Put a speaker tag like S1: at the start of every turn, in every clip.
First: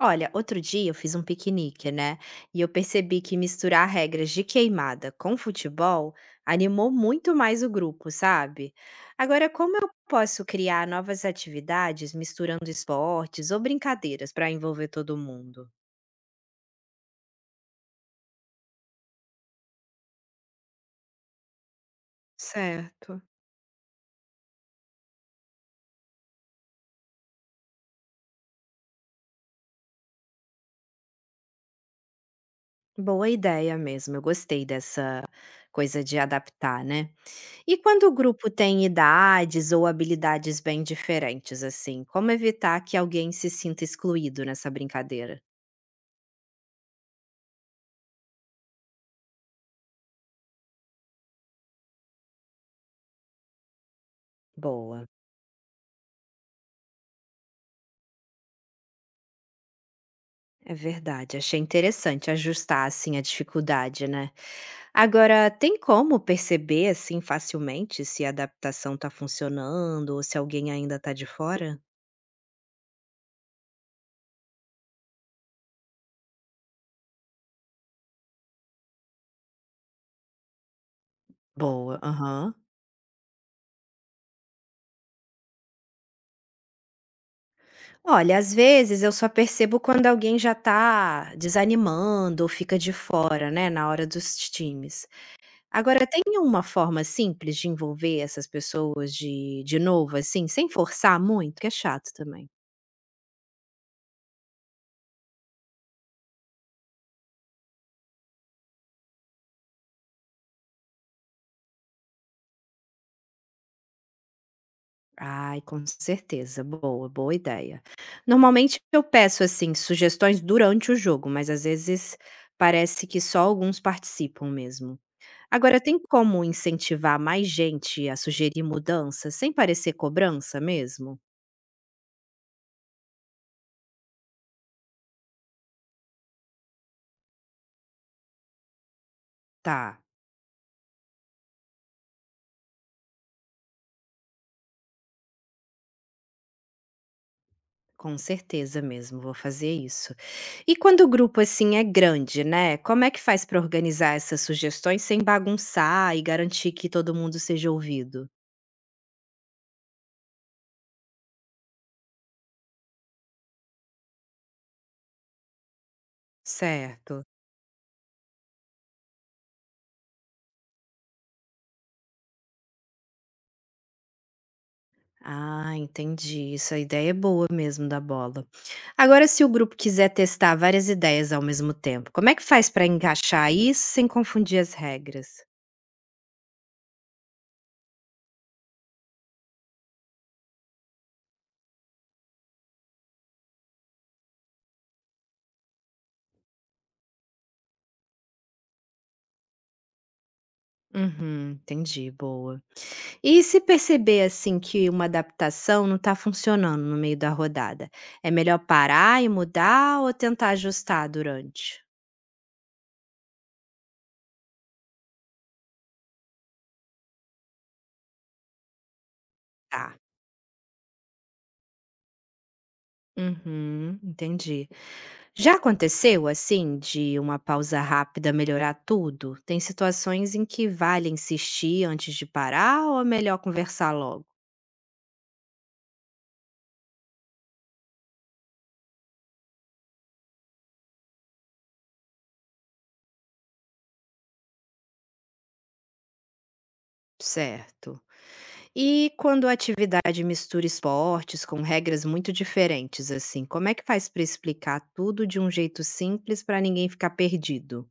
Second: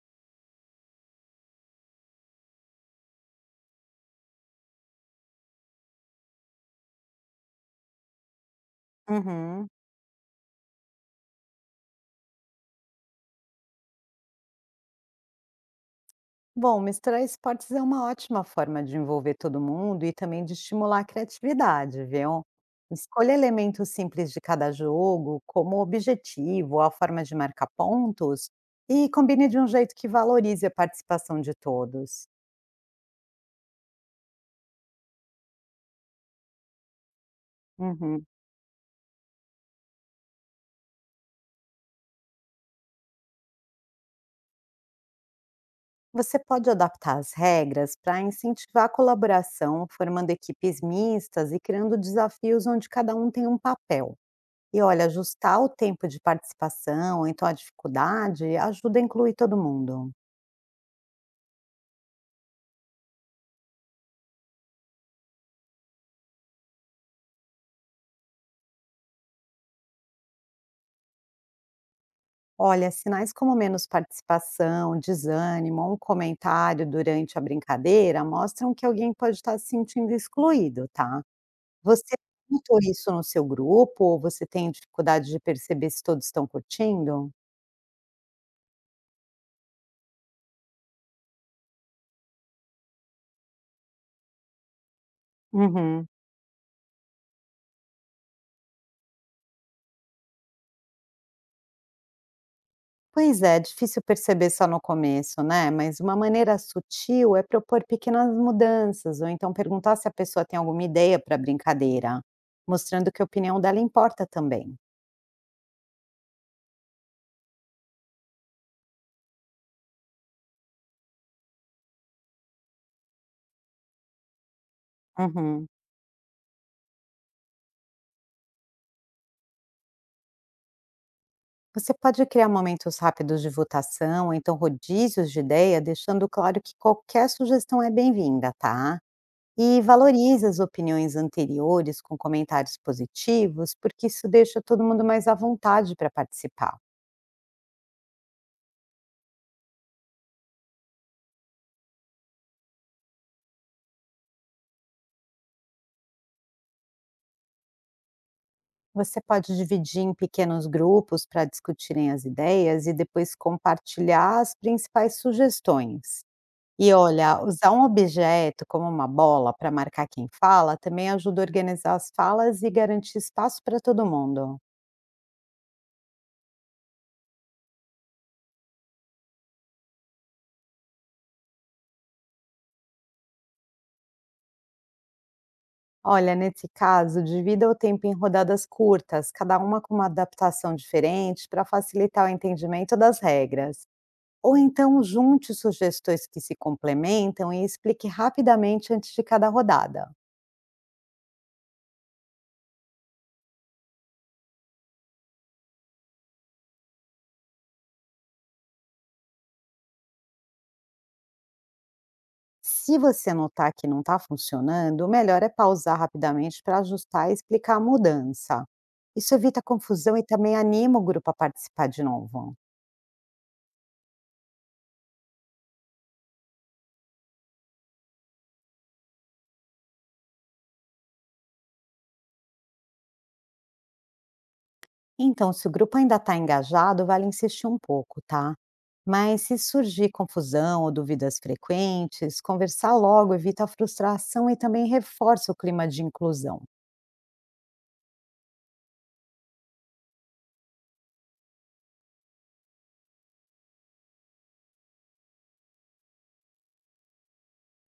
S1: Olha, outro dia eu fiz um piquenique, né? E eu percebi que misturar regras de queimada com futebol animou muito mais o grupo, sabe? Agora,
S2: Uhum.
S1: como eu posso criar novas atividades misturando esportes ou brincadeiras para envolver todo mundo?
S2: Bom, misturar esportes é uma ótima forma de envolver todo mundo e também de estimular a criatividade, viu?
S1: Certo.
S2: Escolha elementos simples de cada jogo, como o objetivo ou a forma de marcar pontos, e combine de um jeito que valorize a participação de todos.
S1: Boa ideia mesmo, eu gostei dessa coisa de adaptar, né? E quando o
S2: Uhum.
S1: grupo tem idades ou habilidades bem diferentes, assim, como evitar que alguém se sinta excluído nessa brincadeira?
S2: Você pode adaptar as regras para incentivar a colaboração, formando equipes mistas e criando desafios onde cada um tem um papel. E olha,
S1: Boa,
S2: ajustar o tempo de participação, ou então a dificuldade, ajuda a incluir todo mundo.
S1: é verdade. Achei interessante ajustar assim a dificuldade, né? Agora, tem como perceber assim facilmente se a adaptação está funcionando ou se alguém ainda está de fora?
S2: Olha, sinais como menos participação, desânimo ou um comentário durante a brincadeira mostram que alguém pode estar se sentindo excluído, tá?
S1: Boa,
S2: Você
S1: aham.
S2: notou isso no seu grupo ou você tem dificuldade de perceber se todos estão curtindo?
S1: Olha, às vezes eu só percebo quando alguém já tá desanimando ou fica de fora, né, na hora dos times.
S2: Uhum.
S1: Agora, tem uma forma simples de envolver essas pessoas de novo, assim, sem forçar muito, que é chato também.
S2: Pois é, difícil perceber só no começo, né, mas uma maneira sutil é propor pequenas mudanças, ou então perguntar se a pessoa tem alguma ideia para a brincadeira, mostrando que a opinião dela importa também.
S1: Ai, com certeza. Boa, boa ideia. Normalmente eu peço assim sugestões durante o jogo, mas às vezes parece que só alguns participam mesmo.
S2: Uhum.
S1: Agora, tem como incentivar mais gente a sugerir mudanças sem parecer cobrança mesmo?
S2: Você pode criar momentos rápidos de votação, ou então rodízios de ideia, deixando claro que qualquer sugestão é bem-vinda, tá? E
S1: Tá.
S2: valorize as opiniões anteriores com comentários positivos, porque isso deixa todo mundo mais à vontade para participar.
S1: Com certeza mesmo, vou fazer isso. E quando o grupo assim é grande, né? Como é que faz para organizar essas sugestões sem bagunçar e garantir que todo mundo seja ouvido?
S2: Você pode dividir em pequenos grupos para discutirem as ideias e depois compartilhar as principais sugestões. E
S1: Certo.
S2: olha, usar um objeto como uma bola para marcar quem fala também ajuda a organizar as falas e garantir espaço para todo mundo.
S1: Ah, entendi. Isso, a ideia é boa mesmo da bola. Agora, se o grupo quiser testar várias ideias ao mesmo tempo, como é que faz para encaixar isso sem confundir as regras?
S2: Olha, nesse caso, divida o tempo em rodadas curtas, cada uma com uma adaptação diferente para facilitar o entendimento das regras. Ou então junte sugestões que se complementam e explique rapidamente antes de cada rodada.
S1: Uhum, entendi, boa. E se perceber assim que uma adaptação não está funcionando no meio da rodada, é melhor parar e mudar ou tentar ajustar durante?
S2: Se você notar que não está funcionando, o melhor é pausar rapidamente para ajustar e explicar a mudança. Isso evita
S1: Tá.
S2: confusão e também anima o grupo a participar de novo.
S1: Uhum, entendi. Já aconteceu assim de uma pausa rápida melhorar tudo? Tem situações em que vale insistir antes de parar ou é melhor conversar logo?
S2: Então, se o grupo ainda está engajado, vale insistir um pouco, tá? Mas se surgir confusão ou dúvidas frequentes, conversar logo evita a frustração e também reforça o clima de inclusão.
S1: Certo. E quando a atividade mistura esportes com regras muito diferentes assim, como é que faz para explicar tudo de um jeito simples para ninguém ficar perdido?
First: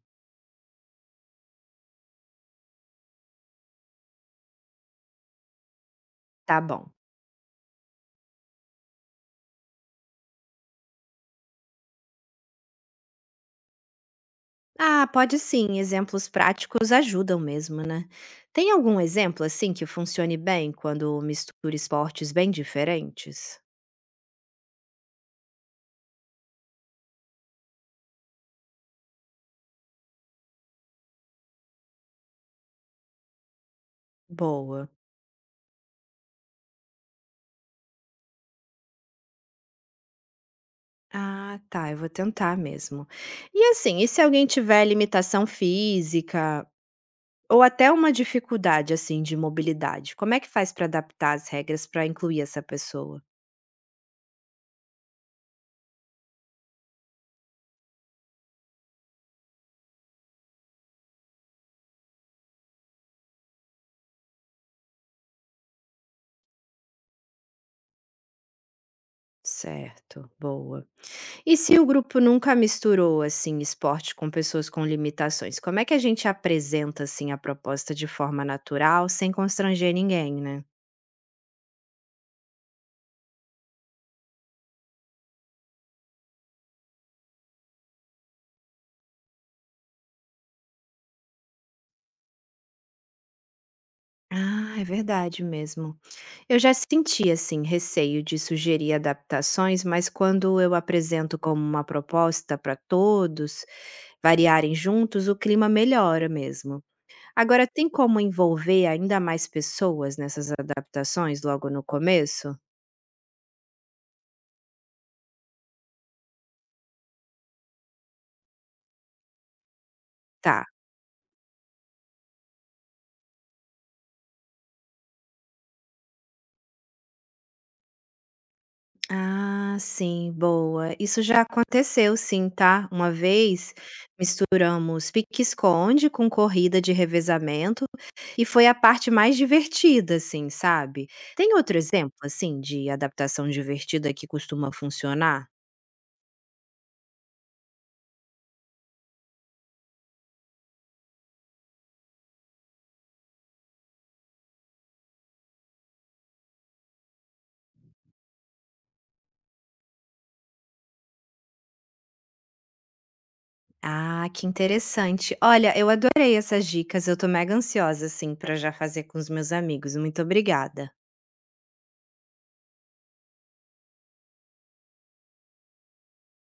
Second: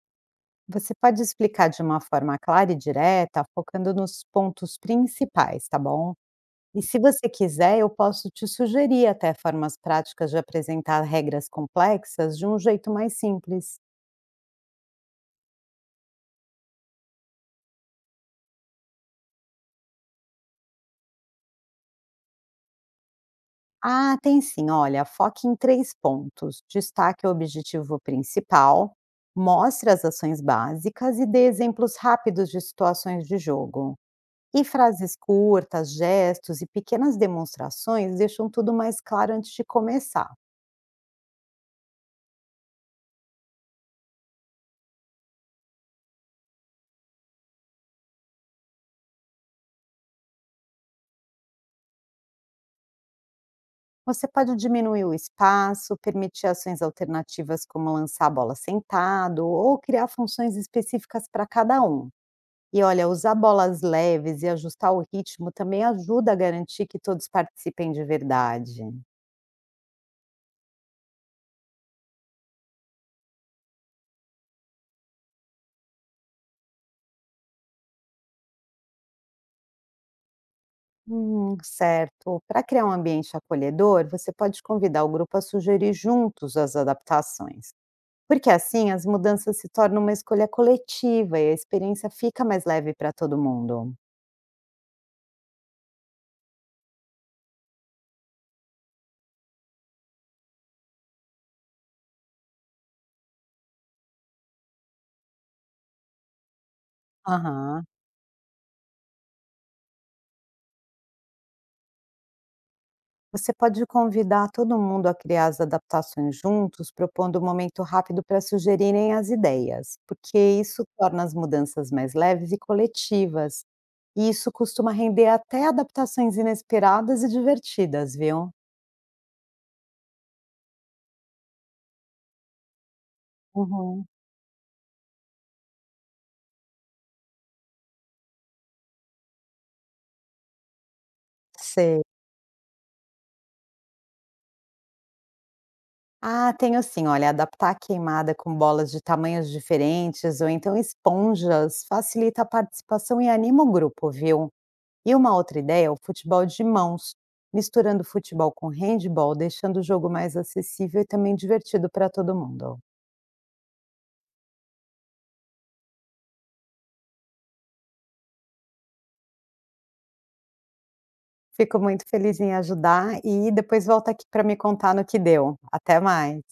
S2: Você pode explicar de uma forma clara e direta, focando nos pontos principais, tá bom?
S1: Tá
S2: E
S1: bom.
S2: se você quiser, eu posso te sugerir até formas práticas de apresentar regras complexas de um jeito mais simples.
S1: Ah, pode sim, exemplos práticos ajudam mesmo, né? Tem algum exemplo assim que funcione bem quando mistura esportes bem diferentes?
S2: Ah, tem sim. Olha, foque em três pontos. Destaque o objetivo principal, mostre as ações básicas e dê exemplos rápidos de situações de jogo. E
S1: Boa.
S2: frases curtas, gestos e pequenas demonstrações deixam tudo mais claro antes de começar.
S1: Ah, tá, eu vou tentar mesmo. E assim, e se alguém tiver limitação física ou até uma dificuldade assim de mobilidade, como é que faz para adaptar as regras para incluir essa pessoa?
S2: Você pode diminuir o espaço, permitir ações alternativas como lançar a bola sentado ou criar funções específicas para cada um. E olha, usar bolas leves e ajustar o ritmo também ajuda a garantir que todos participem de verdade.
S1: Certo, boa. E se o grupo nunca misturou assim esporte com pessoas com limitações, como é que a gente apresenta assim a proposta de forma natural, sem constranger ninguém, né?
S2: Certo. Para criar um ambiente acolhedor, você pode convidar o grupo a sugerir juntos as adaptações. Porque assim as mudanças se tornam uma escolha coletiva e a experiência fica mais leve para todo mundo.
S1: Ah, é verdade mesmo. Eu já senti, assim, receio de sugerir adaptações, mas quando eu apresento como uma proposta para todos variarem juntos, o clima melhora mesmo. Agora,
S2: Aham.
S1: tem como envolver ainda mais pessoas nessas adaptações logo no começo?
S2: Você pode convidar todo mundo a criar as adaptações juntos, propondo um momento rápido para sugerirem as ideias, porque
S1: Tá.
S2: isso torna as mudanças mais leves e coletivas. E isso costuma render até adaptações inesperadas e divertidas, viu?
S1: Ah, sim, boa. Isso já aconteceu sim, tá. Uma vez
S2: Uhum.
S1: misturamos pique-esconde com corrida de revezamento e foi a parte mais divertida, assim, sabe. Tem outro
S2: Sei.
S1: exemplo, assim, de adaptação divertida que costuma funcionar?
S2: Ah, tenho sim. Olha, adaptar a queimada com bolas de tamanhos diferentes ou então esponjas facilita a participação e anima o grupo, viu? E uma outra ideia é o futebol de mãos, misturando futebol com handball, deixando o jogo mais acessível e também divertido para todo mundo.
S1: Ah, que interessante. Olha, eu adorei essas dicas, eu tô mega ansiosa, assim, pra já fazer com os meus amigos. Muito obrigada.
S2: Fico muito feliz em ajudar e depois volta aqui para me contar no que deu. Até mais.